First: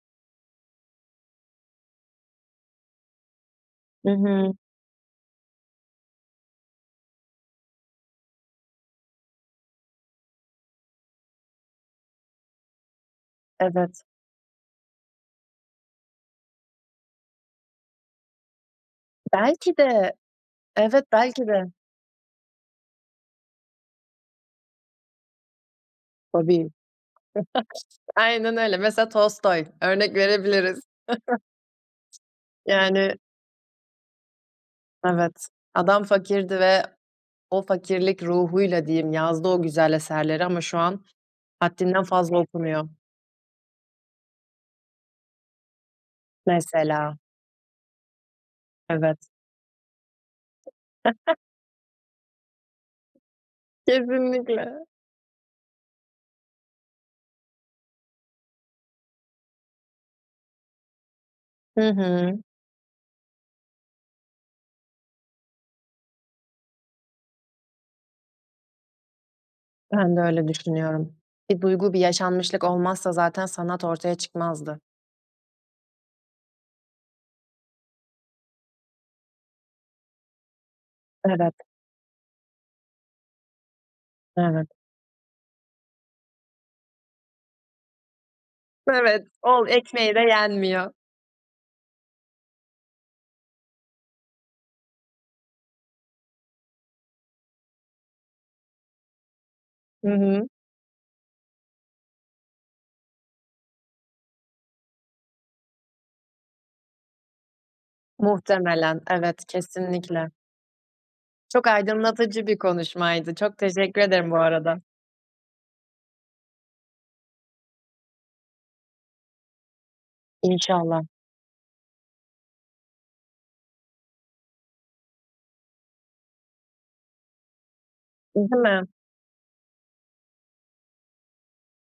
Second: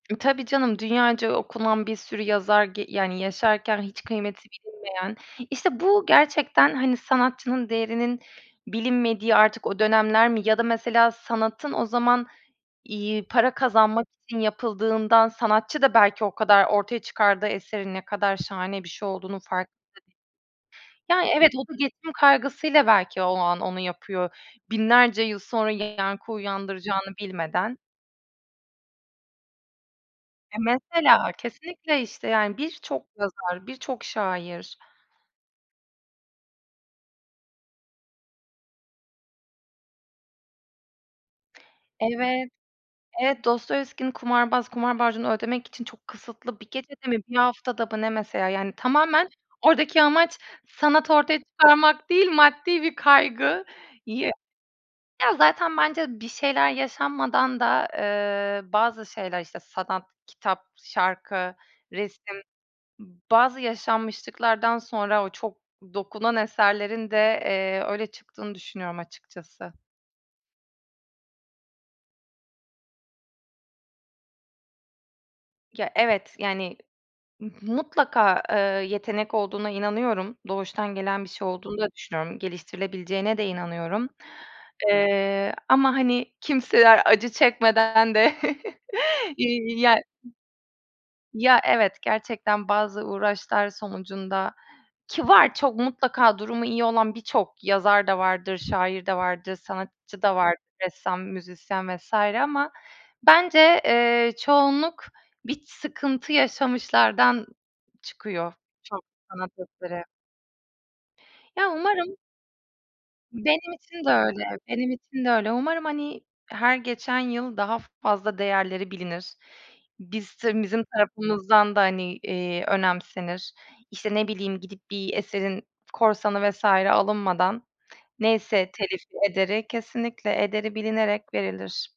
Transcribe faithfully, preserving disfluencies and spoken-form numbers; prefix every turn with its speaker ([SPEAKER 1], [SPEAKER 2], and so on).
[SPEAKER 1] E, tabii canım, dünyaca okunan bir sürü yazar ge yani, yaşarken hiç
[SPEAKER 2] Hı
[SPEAKER 1] kıymeti
[SPEAKER 2] hı.
[SPEAKER 1] bilinmeyen. İşte, bu gerçekten, hani, sanatçının değerinin bilinmediği artık o dönemler mi ya da, mesela, sanatın o zaman, iii, para
[SPEAKER 2] Evet.
[SPEAKER 1] kazanmak için yapıldığından sanatçı da belki o kadar ortaya çıkardığı eserin ne kadar şahane bir şey olduğunun farkında
[SPEAKER 2] Belki
[SPEAKER 1] [unintelligible]
[SPEAKER 2] de. Evet,
[SPEAKER 1] Yani,
[SPEAKER 2] belki
[SPEAKER 1] evet. O
[SPEAKER 2] de.
[SPEAKER 1] da geçim kaygısıyla belki o an onu yapıyor. binlerce yıl sonra yankı
[SPEAKER 2] Tabii.
[SPEAKER 1] uyandıracağını bilmeden.
[SPEAKER 2] Aynen öyle. Mesela, Tolstoy örnek
[SPEAKER 1] E,
[SPEAKER 2] verebiliriz.
[SPEAKER 1] mesela. Kesinlikle, işte, yani, birçok
[SPEAKER 2] Yani
[SPEAKER 1] yazar, birçok şair.
[SPEAKER 2] Evet, adam fakirdi ve o fakirlik ruhuyla diyeyim yazdı o güzel eserleri ama şu an haddinden fazla
[SPEAKER 1] Evet,
[SPEAKER 2] okunuyor.
[SPEAKER 1] evet. Dostoyevski'nin "Kumarbaz." Kumar borcunu ödemek için çok kısıtlı bir gecede
[SPEAKER 2] Mesela.
[SPEAKER 1] mi, bir haftada mı ne, mesela, yani,
[SPEAKER 2] Evet.
[SPEAKER 1] tamamen oradaki amaç sanat ortaya çıkarmak değil, maddi bir kaygıyı
[SPEAKER 2] Kesinlikle.
[SPEAKER 1] Ya, zaten bence bir şeyler yaşanmadan da, eee, bazı şeyler, işte, sanat, kitap, şarkı,
[SPEAKER 2] Hı
[SPEAKER 1] resim,
[SPEAKER 2] hı.
[SPEAKER 1] b bazı yaşanmışlıklardan sonra o çok dokunan eserlerin de, eee, öyle çıktığını düşünüyorum açıkçası.
[SPEAKER 2] Ben de öyle düşünüyorum. Bir duygu, bir yaşanmışlık olmazsa zaten sanat ortaya çıkmazdı.
[SPEAKER 1] Ge evet, yani, m mutlaka, eee, yetenek olduğuna inanıyorum. Doğuştan gelen bir şey
[SPEAKER 2] Evet.
[SPEAKER 1] olduğunu da düşünüyorum. Geliştirilebileceğine de inanıyorum.
[SPEAKER 2] Evet.
[SPEAKER 1] Eee, ama, hani, kimseler acı çekmeden de
[SPEAKER 2] Evet, ol
[SPEAKER 1] iii, ya
[SPEAKER 2] ekmeği de yenmiyor.
[SPEAKER 1] Ya, evet gerçekten bazı uğraşlar sonucunda Ki var çok mutlaka durumu iyi olan birçok yazar da vardır şair de vardır,
[SPEAKER 2] Hı
[SPEAKER 1] sanatçı da
[SPEAKER 2] hı.
[SPEAKER 1] vardır, ressam, müzisyen vs. ama bence, eee, çoğunluk bir sıkıntı yaşamışlardan çıkıyor
[SPEAKER 2] Muhtemelen,
[SPEAKER 1] çok
[SPEAKER 2] evet,
[SPEAKER 1] sanat eseri.
[SPEAKER 2] kesinlikle. Çok
[SPEAKER 1] Ya, umarım.
[SPEAKER 2] aydınlatıcı bir konuşmaydı, çok
[SPEAKER 1] Benim
[SPEAKER 2] teşekkür
[SPEAKER 1] için de
[SPEAKER 2] ederim bu
[SPEAKER 1] öyle,
[SPEAKER 2] arada.
[SPEAKER 1] benim için de öyle. Umarım, hani, her geçen yıl daha fazla değerleri bilinir. Biz s bizim
[SPEAKER 2] İnşallah.
[SPEAKER 1] tarafımızdan da, hani, iii, önemsenir. İşte, ne bileyim, gidip bir eserin korsanı vs. alınmadan neyse
[SPEAKER 2] [unintelligible]
[SPEAKER 1] telif ederi, kesinlikle ederi bilinerek verilir.